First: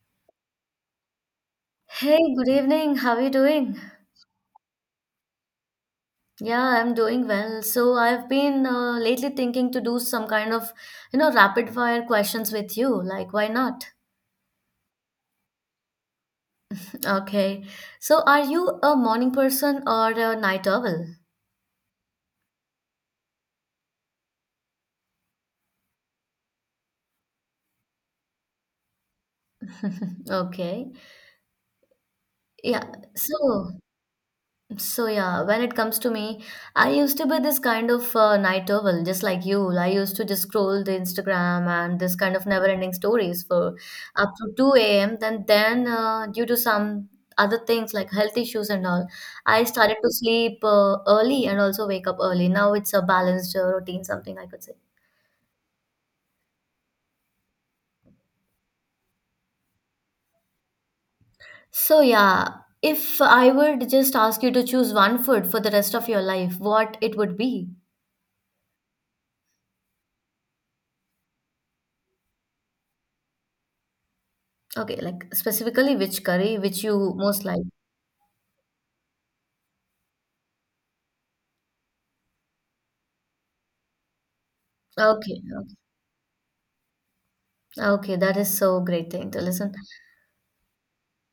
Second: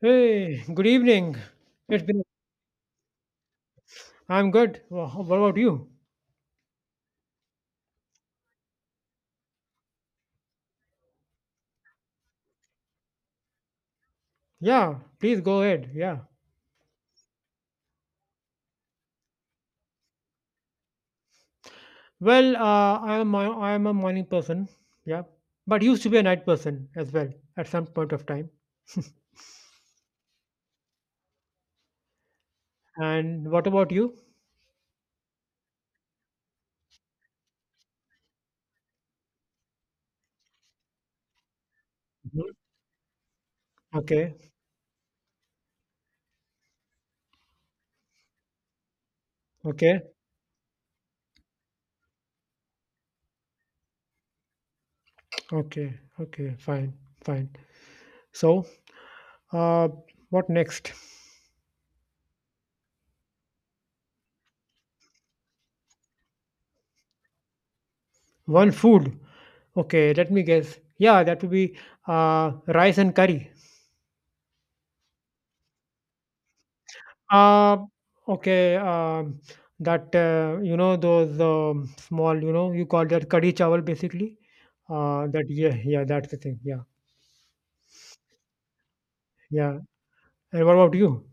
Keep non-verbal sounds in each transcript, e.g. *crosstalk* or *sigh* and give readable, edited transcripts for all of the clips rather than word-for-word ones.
Hey, good evening. It's Hey, been, good evening. How are you doing? I'm good. What about you? Yeah, I'm doing well. So I've been lately thinking to do some kind of, you know, rapid fire questions with you. Like, why not? Yeah, please go ahead. Yeah. Okay. So are you a morning person or a night owl? Well, I am a morning person. Yeah, but used to be a night person as well at some point of time. *laughs* Okay. Yeah. And what So about you? So yeah, when it comes to me, I used to be this kind of night owl, just like you. I used to just scroll the Instagram and this kind of Mhm. never-ending stories for Okay, up to 2 a.m. Then due to some other things like health issues and all, I started okay, to sleep early and also wake up early. Now it's a balanced routine, something I could say. okay, okay. Fine, fine. So, uh, what next? So yeah, if I would just ask you to choose one food for the rest of your life, what it would be? One food. Okay, let me guess. Yeah, that would be uh, rice and curry. Okay, like specifically which curry which you most like? Uh, okay. That you know those small, you know, you call that kadhi chawal basically. Okay, That yeah, okay, yeah, that's the thing. Yeah, okay, that is so great thing to listen. yeah. And what about you?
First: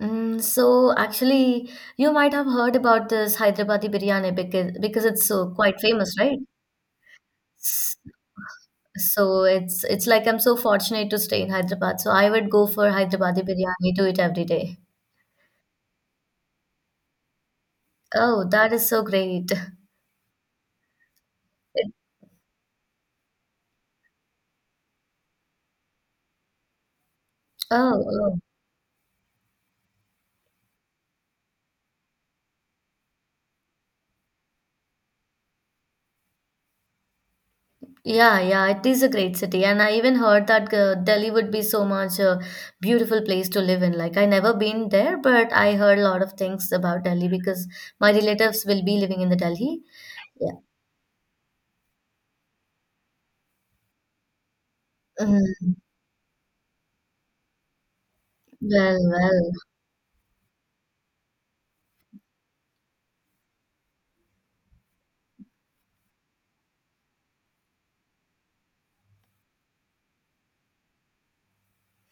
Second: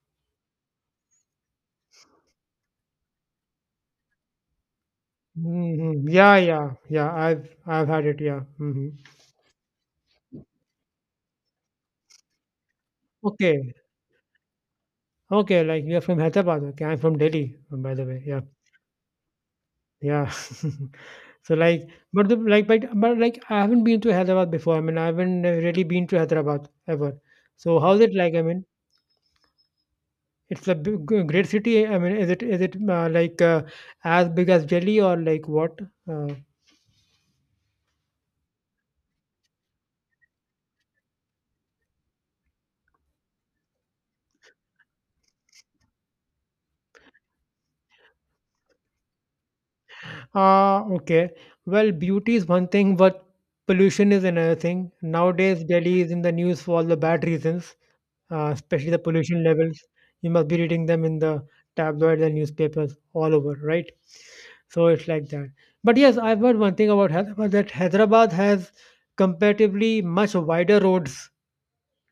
So actually, you might have heard about this Hyderabadi biryani because it's so quite famous, Yeah, right? yeah, yeah. I've S- had it. Yeah. So it's like I'm so fortunate to stay in Hyderabad. So I would go for Hyderabadi Okay, biryani to it every day. okay. Like you're from Hyderabad. Okay, I'm from Delhi, by the way. Yeah, Oh, that is so great. *laughs* yeah. *laughs* so like, It, but the like, but like, I haven't been to Hyderabad before. I mean, I haven't really been to Hyderabad ever. So how's oh, it like? oh. I mean. It's a big, great city. I mean, is it as big as Delhi or like what? Uh, Yeah, yeah, it is a great city, and I even heard that Delhi would be so much a beautiful place to live in. Like I never been there, but I heard a lot of things about Delhi because my relatives will be living in the Delhi. Yeah. ah, okay. Well, beauty is one thing, but pollution is another thing. Nowadays, Mm. Delhi is in the news for all the bad reasons, especially Well, the pollution well. levels. You must be reading them in the tabloids and newspapers all over, right? So it's like that. But yes, I've heard one thing about Hyderabad, that Hyderabad has comparatively much wider roads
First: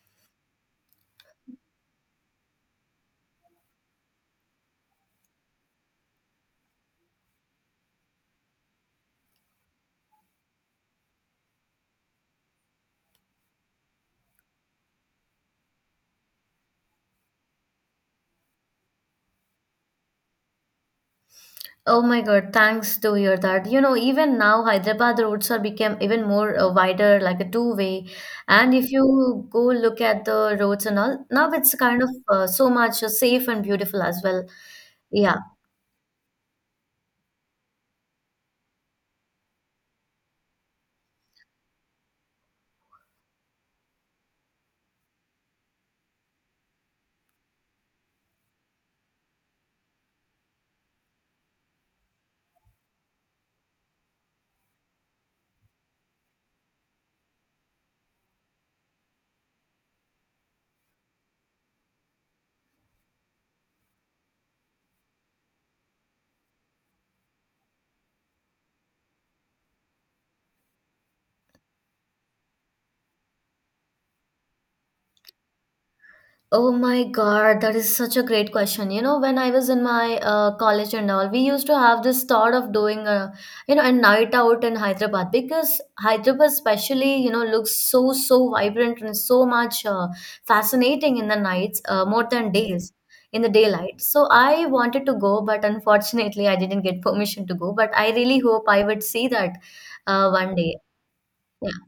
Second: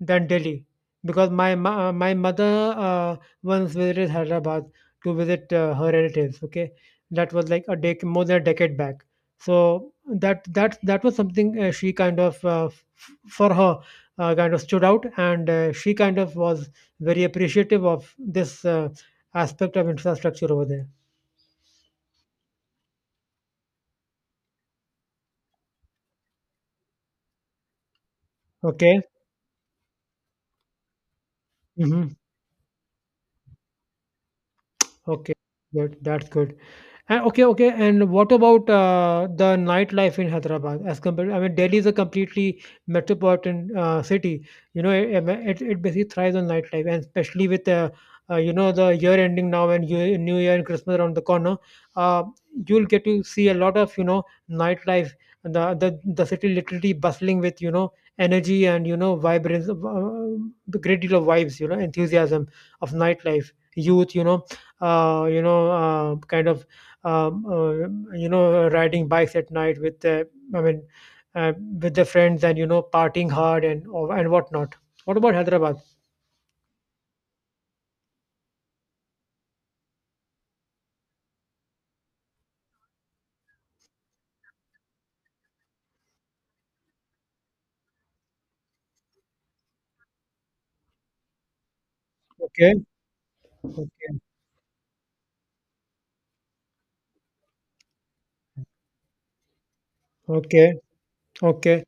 than Delhi, because my mother once visited Hyderabad to visit her relatives. Okay, that was like more than a decade back. So that was something she kind of for her kind of stood out, and she kind of was very appreciative of this aspect of infrastructure over there. Oh my God, thanks to hear that. You know, even now Hyderabad roads are become even more wider, like a two-way. And if Okay. you go look at the roads and all, now it's kind Hmm. of so much safe and beautiful as well. Okay. Yeah. Good. That's good. And okay, okay. And what about the nightlife in Hyderabad as compared? I mean, Delhi is a completely metropolitan city. You know, it basically thrives on nightlife, and especially with you know, the year ending now and year, New Year and Christmas around the corner, uh, you'll get to see a lot of, you know, nightlife. The city literally bustling with, you know, energy and, you know, vibrance, of, great deal of vibes, you know, enthusiasm of nightlife, youth, you know, kind of um, uh, you know, riding bikes at night with the i mean uh, with the friends and, you know, partying hard and whatnot. What about Hyderabad? Oh my God, that is such a great question. You know, when I was in my college and all, we used to have this thought of doing a, you know, a night out in Hyderabad because Hyderabad, especially, you know, looks so, so vibrant and so much fascinating in the nights, more than Okay, days, in the daylight. okay, So I wanted to go, but unfortunately, I didn't get permission to go. But I really hope I would see that one okay, day. Yeah. okay.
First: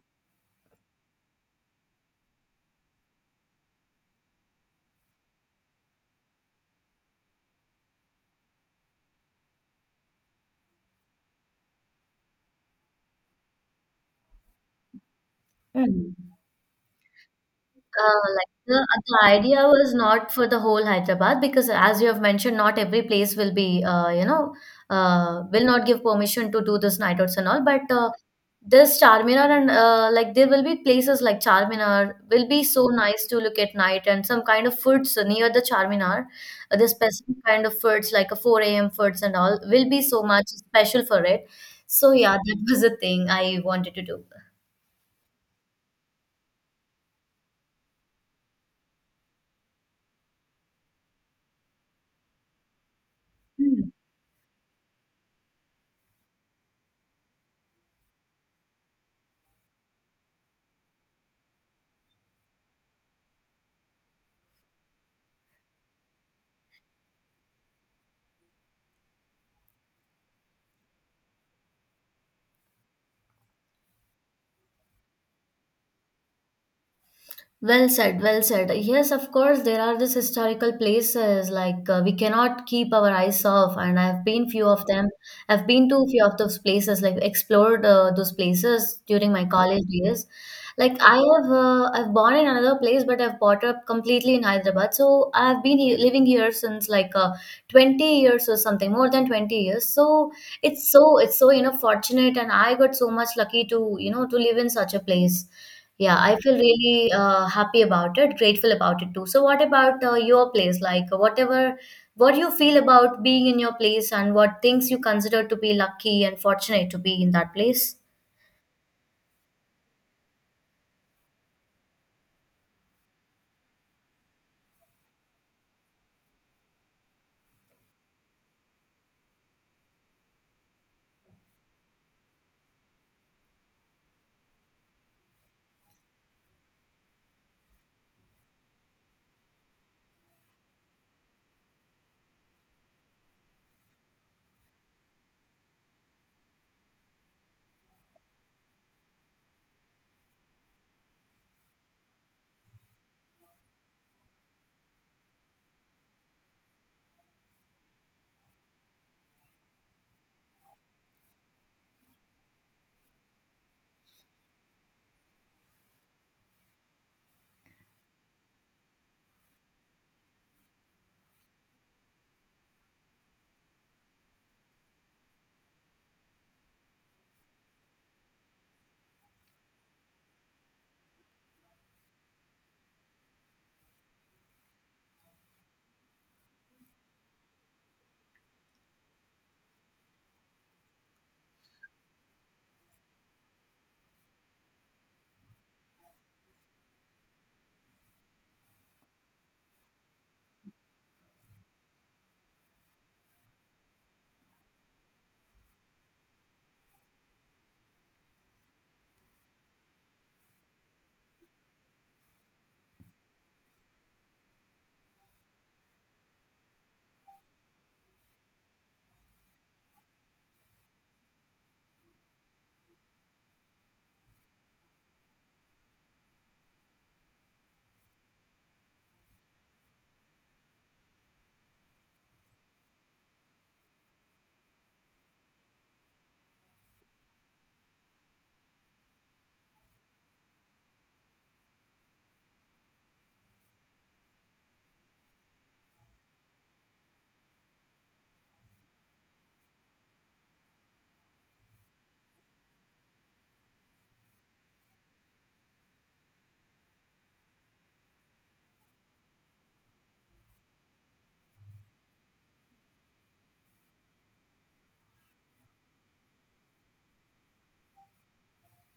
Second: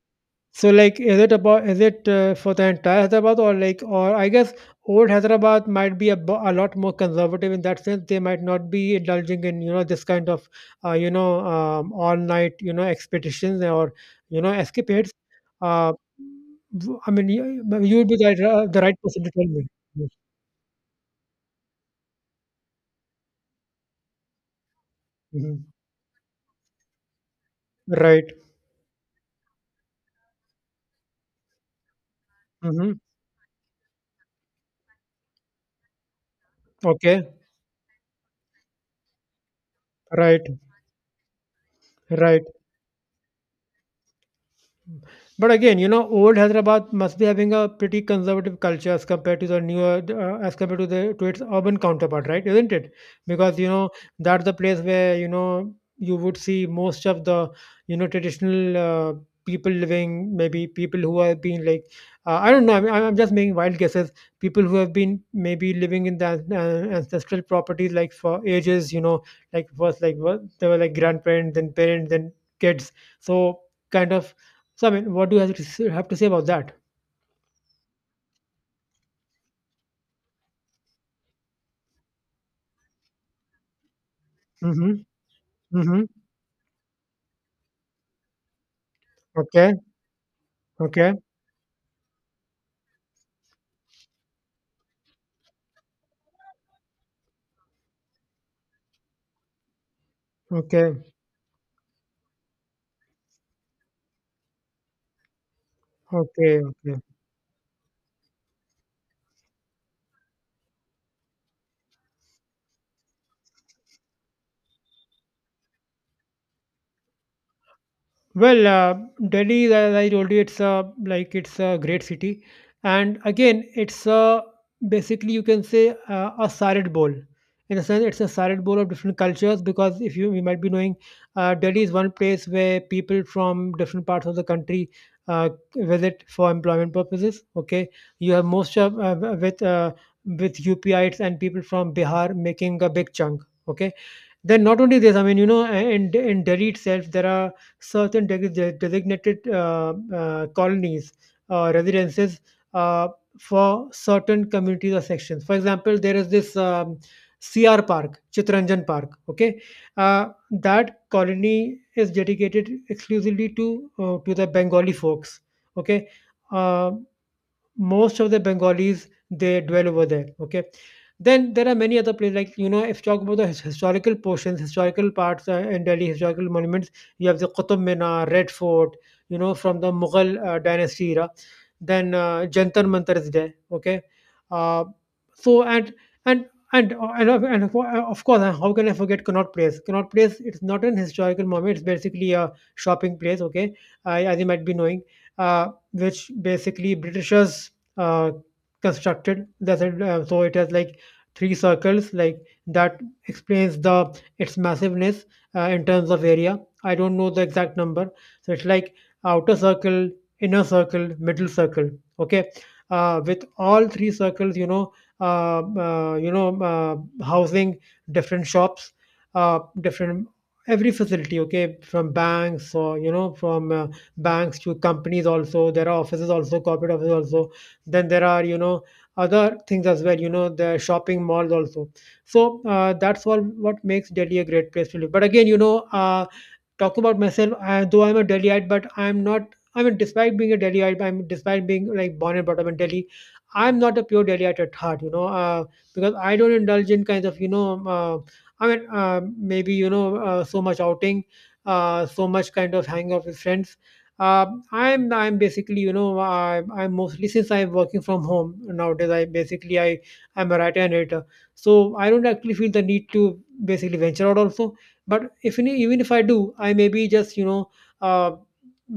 So like is it about, is it for the entire Hyderabad, or like, or I guess old Hyderabad might be a lot more conservative in that sense, they might not be indulging in, you know, this kind of you know, all night, you know, expeditions or you know escapades. uh, Mm. I mean, you would be Like the the, right the person to tell me. idea was not for the whole Hyderabad because, as you have mentioned, not every place will be, you know, will Mhm. not give permission to do this night outs and all. But Right. this Charminar and like there will be places like Charminar will be so Hmm. nice to look at night and some kind of foods near the Charminar. The Okay. specific kind of foods like a 4 a.m. foods and all will be so Right. much special for it. So yeah, Right. that was the thing I wanted to But again, you know, old Hyderabad must be having a pretty conservative culture as compared to the newer, as compared to the to its urban counterpart, right? Isn't it? Because you know do. that's the place where you know you would see most of the you know traditional people living, maybe people who have been like I don't know. I mean, I'm just making wild guesses. People who have been maybe living in ancestral properties like for ages, you know, like first like what they were like grandparents, then parents, then kids. So kind of so, I mean, what do you have to say about that? Well said, well said. Yes, of course, there are these historical places like we cannot keep our eyes off, and I've been few of Mhm, them. I've been to mhm. few of those places, like explored those places during my Okay, college years. Like okay, I have, I've born in another place, but I've brought up completely in Hyderabad. So I've been living here since like 20 years or something, more than 20 years. So it's okay, so it's so you know fortunate, and I got so much lucky to you know to live in such a place. Yeah, I feel okay, okay. really happy about it, grateful about it too. So, what about your place? Like, whatever, what you feel about being in your place and what things you consider to be lucky and fortunate to be in that place? Well, Delhi, is, as I told you, it's a like it's a great city, and again, it's a basically you can say a salad bowl. In a sense, it's a salad bowl of different cultures, because if you you might be knowing, Delhi is one place where people from different parts of the country uh, visit for employment purposes. Okay, you have most of with UPItes and people from Bihar making a big chunk. Okay, then not only this, I mean, you know, in Delhi itself, there are certain designated colonies or residences uh, for certain communities or sections. For example, there is this CR Park, Chitranjan Park. Okay, that colony is dedicated exclusively to the Bengali folks. Okay, uh, most of the Bengalis they dwell over there. Okay, then there are many other places like you know if you talk about historical portions, historical parts in Delhi, historical monuments. You have the Qutub Minar, Red Fort, you know, from the Mughal dynasty era. Then Jantar Mantar is there. Okay, uh, so and and. And, of course, how can I forget Connaught Place? Connaught Place, it's not an historical monument. It's basically a shopping place, okay, as you might be knowing, uh, which basically Britishers uh, constructed. That's it. So it has like three circles. Like that explains the its massiveness in terms of area. I don't know the exact number. So it's like outer circle, inner circle, middle circle. Okay, with all three circles, you know, housing different shops, different every facility. Okay, from banks or you know from banks to companies, also there are offices, also corporate offices also, then there are you know other things as well, you know, the shopping malls also. So that's all what makes Delhi a great place to live. But again, you know, talk about myself, though I'm a Delhiite, but I'm not, I mean, despite being a Delhiite, I'm despite being like born and brought up in Delhi, I'm not a pure Delhiite at heart, you know, because I don't indulge in kinds of you know I mean maybe you know so much outing, so much kind of hanging out with friends, uh, I'm basically you know I'm mostly since I'm working from home nowadays I basically I, I'm a writer and editor, so I don't actually feel the need to basically venture out also. But if even if I do, I maybe just you know uh,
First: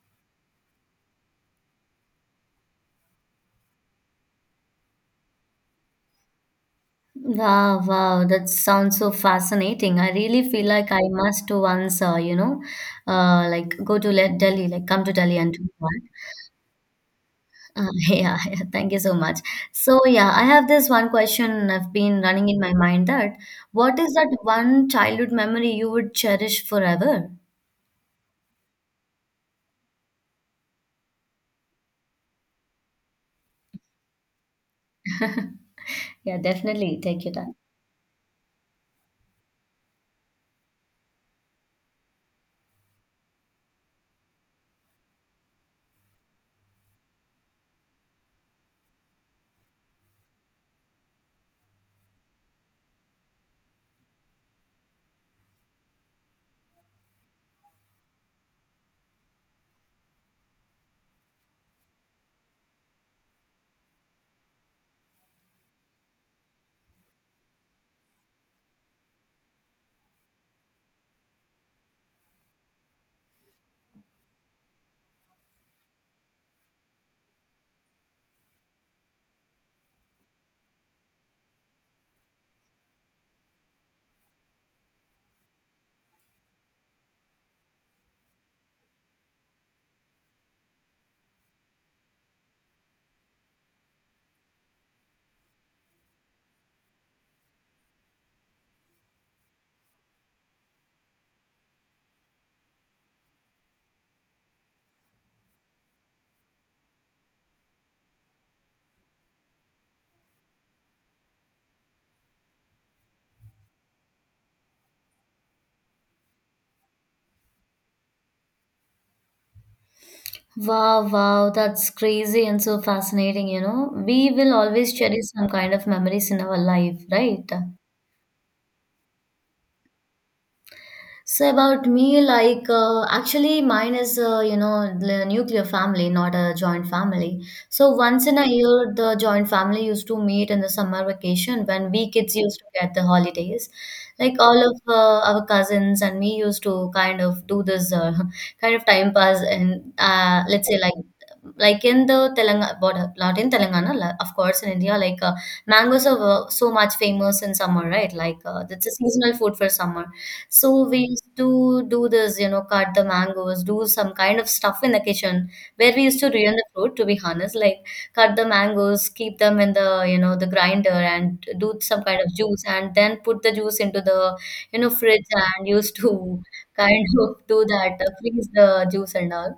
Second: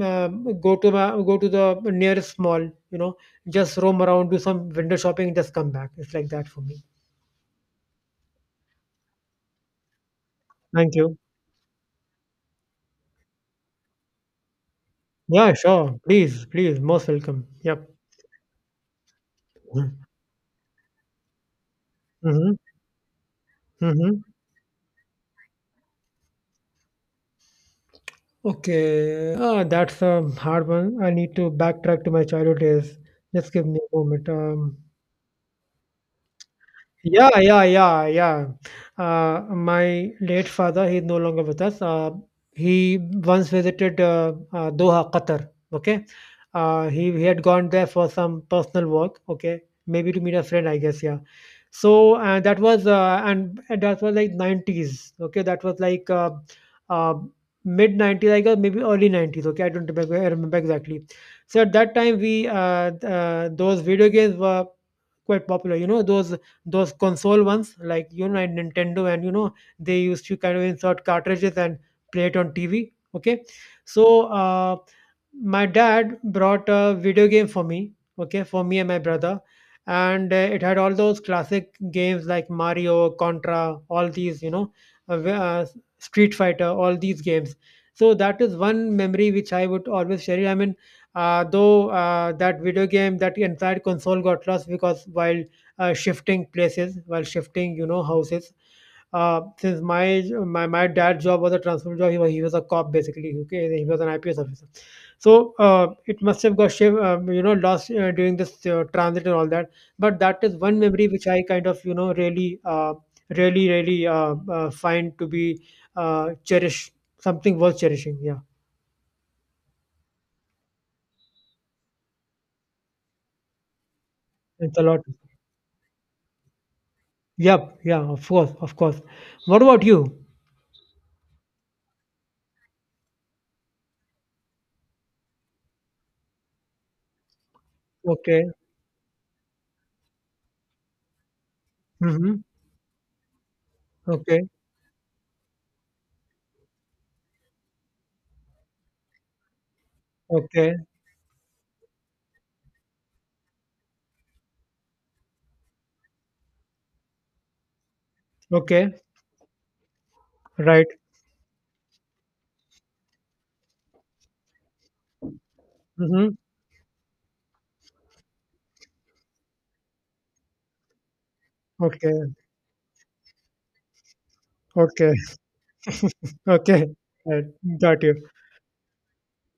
go to the nearest mall, you know, just roam around, do some window shopping, just come back. It's like that for me. Wow, wow, that sounds so fascinating. I really feel like Thank I you. must once, you know, like go to Delhi, like come to Delhi Yeah, and do sure, that. please, please, most welcome. Yep. *laughs* Yeah, yeah, thank you so much. So, yeah, I have this one question I've been running Mm-hmm. in my mind that what is Mm-hmm. that one childhood memory you would cherish forever? Okay, ah, that's a hard one. I need to backtrack to my childhood days. Just give me a moment. *laughs* Yeah, definitely. Take your Yeah, time. yeah, yeah, yeah. My late father, he's no longer with us. He once visited Doha, Qatar. Okay, he had gone there for some personal work. Okay, maybe to meet a friend, I guess. Yeah. So that was and that was like nineties. Okay, that was like uh, mid nineties, I guess, maybe early nineties. Okay, I don't remember, I remember exactly. So at that time, we those video games were quite popular, you know, those console ones like you know like Nintendo, and you know they used to kind of insert cartridges and play it on TV. Okay, so my dad brought a video game for me, okay, for me and my brother. And it had all those classic games like Mario, Contra, all these, you know, uh, w- uh, Street Fighter, all these games. So that is one memory which I would always cherish, I mean, though that video game, that entire console, got lost because while shifting places, while shifting, you know, houses, since my dad's job was a transfer job, he was a cop basically, okay, he was an IPS officer. So it must have got you know, lost during this transit and all that. But that is one memory which I kind of you know really find to be cherished, something worth cherishing. Yeah, Wow, wow, that's crazy and so fascinating, you know. We will it's a always lot. cherish some kind of memories in our life, right? Yep. Yeah. Of course. Of course. What about you? So about me, like actually, mine is you know the nuclear family, not a joint family. So once in Okay. a year, the joint family used to meet in the summer vacation when we kids Mm-hmm. used to get the holidays. Like Okay. all of our cousins and me used to kind of do this *laughs* kind of time pass, and let's Okay. say like in the Telangana border, not in Telangana, of course, in India, like mangoes are so much famous in summer, right? Like it's a Okay. seasonal food for summer. Right. So we used to do this, you know, cut the mangoes, do some kind of stuff in the kitchen where we used to Mm-hmm. ruin the fruit, to be honest, like cut the mangoes, keep them in the, you know, the grinder and do some kind Okay. of juice and then put the juice into the, you know, Okay. fridge *laughs* and used to *laughs* Okay. kind of Right. do that, Got you. freeze the juice and all.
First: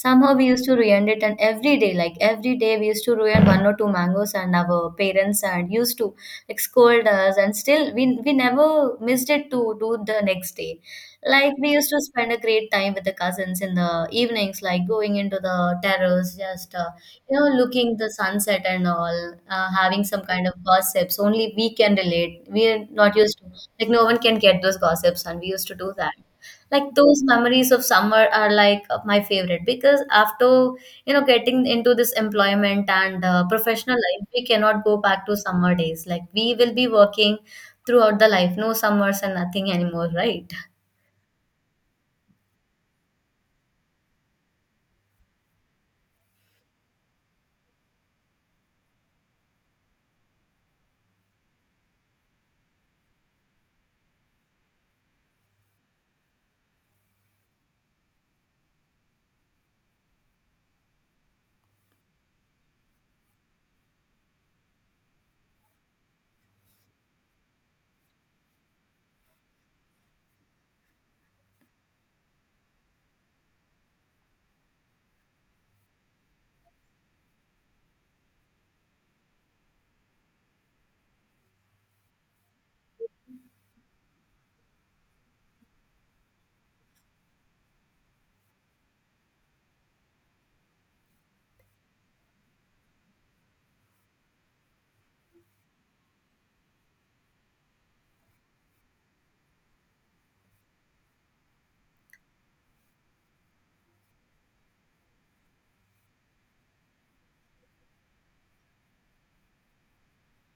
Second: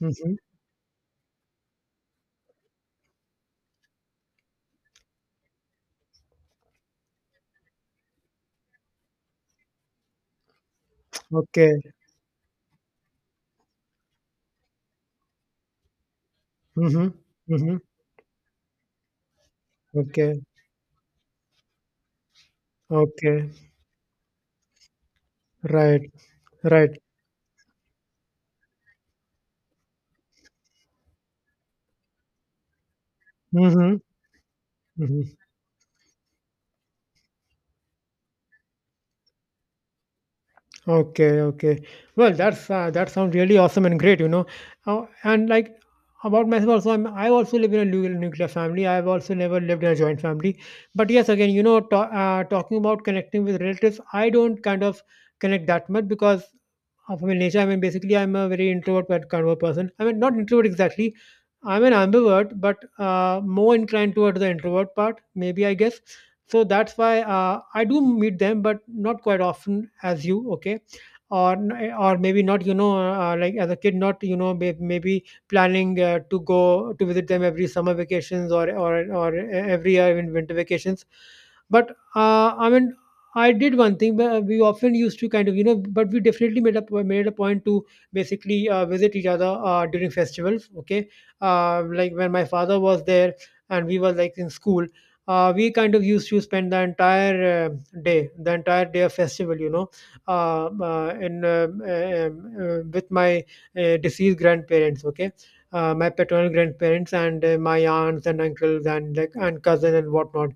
Mm-hmm. we used to ruin it and every day, like every day we used to ruin one or two mangoes and our parents and used to like scold us and still we never missed it to do the next day, like we Okay. used to spend a great time with the cousins in the evenings, like going into the terrace, just Mm-hmm. you know Mm-hmm. looking the sunset and all, having some Okay. kind of gossips only we can relate, we are not used to, Okay. like no one can get those gossips and we used to do Right. that. Like Right. those memories of summer are like my favorite, because after you know getting into this employment and professional Mhm. life we cannot go back Mhm. to summer days, like we will be working throughout the life, no summers and nothing anymore, right? Okay, okay. Well, that's that sounds really awesome and great, you know. Oh, and like about myself also, I also live in a nuclear family. I've also never lived in a joint family. But yes, again, you know, ta talking about connecting with relatives, I don't kind of connect that much because of my nature. I mean, basically, I'm a very introvert but kind of a person. I mean, not introvert exactly. I'm an ambivert, but more inclined towards the introvert part, maybe I guess. So that's why I do meet them, but not quite often as you. Okay, or or maybe not, you know, like as a kid, not you know, maybe planning to go to visit them every summer vacations, or every year in winter vacations. But I mean, I did one thing, but we often used to kind of, you know, but we definitely made a made a point to basically visit each other during festivals. Okay, like when my father was there and we were like in school, we kind of used to spend the entire day, the entire day of festival, you know, with my deceased grandparents, okay, my paternal grandparents and my aunts and uncles, and like, and cousin and whatnot.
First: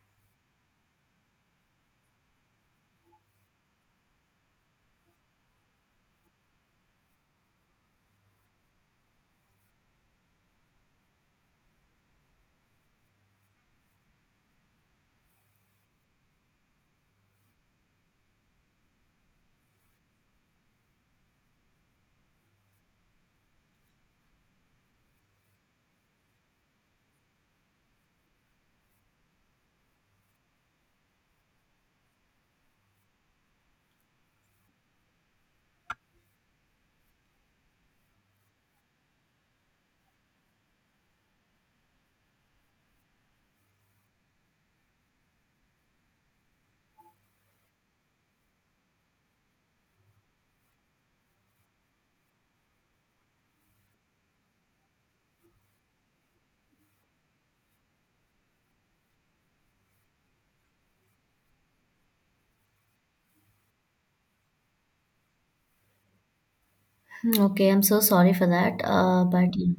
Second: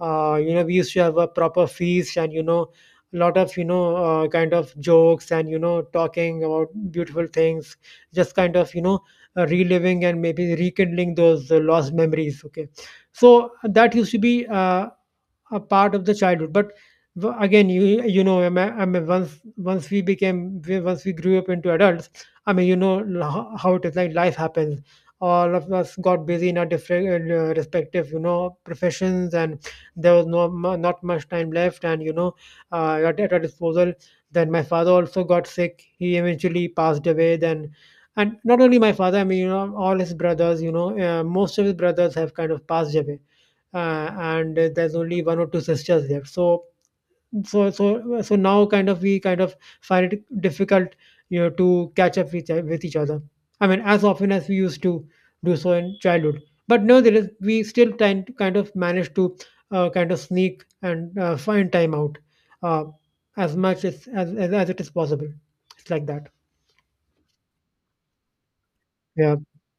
You know, we used to have a proper feast and, you know, a lot of, you know, kind of jokes and, you know, talking about beautiful things, just kind of, you know, reliving and maybe rekindling those lost memories. Okay, so that used to be a part of the childhood. But again, you know, I mean, once we became, once we grew up into adults, I mean, you know how it is, like life happens. All of us got busy in our different respective, you know, professions, and there was no not much time left, and you know, at our disposal. Then my father also got sick, he eventually passed away then. And not only my father, I mean, you know, all his brothers, you know, most of his brothers have kind of passed away, and there's only one or two sisters left. So so now, kind of, we kind of find it difficult, you know, to catch up with, with each other, I mean, as often as we used to do so in childhood. But nevertheless, we still try to kind of manage to kind of sneak and find time out, uh, as much as, as it is possible. It's like that. Hmm. Okay, I'm so sorry for that. Yeah. But yeah.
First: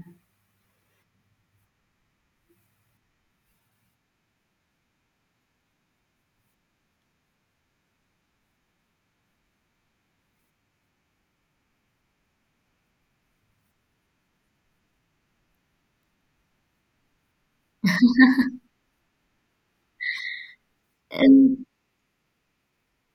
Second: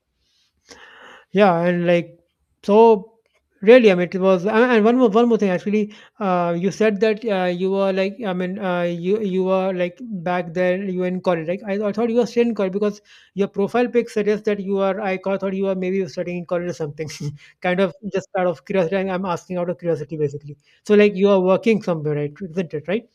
Yeah, and like, so really, I mean, it was. And one more thing actually. You said that you were like, I mean, you were like back there, you were in college. Like I thought you were still in college because your profile pic suggests that you are. Thought you were maybe studying in college or something. *laughs* Kind of just out of curiosity. I'm asking out of curiosity basically. So like you are And working somewhere, right? Isn't it right?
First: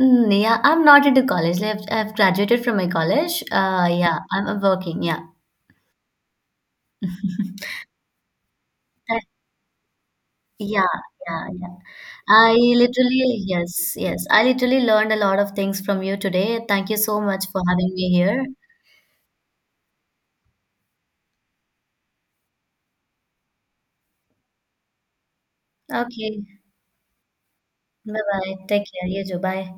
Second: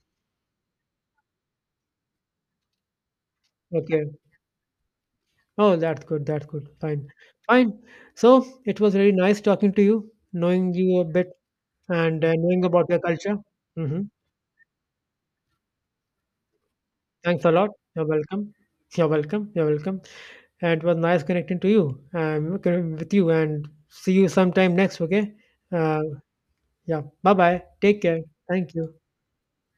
mm, yeah, I'm not into college. Like, I've graduated from my college. Okay. Yeah, I working. Yeah. Oh, that's good. That's good. Fine. Fine. So it was really That- nice talking to you, knowing yeah, you a bit. yeah, yeah. And I knowing about your culture. literally, yes, Hmm. yes. I literally learned a lot of things from you today. Thank you so Thanks much a for lot. having You're me here. welcome. You're welcome. You're welcome. And it was nice connecting to you, with you, and see you sometime next. Okay. Uh, Okay. yeah. Bye bye. Take care. Bye-bye. Thank Take you. care. You too. Bye.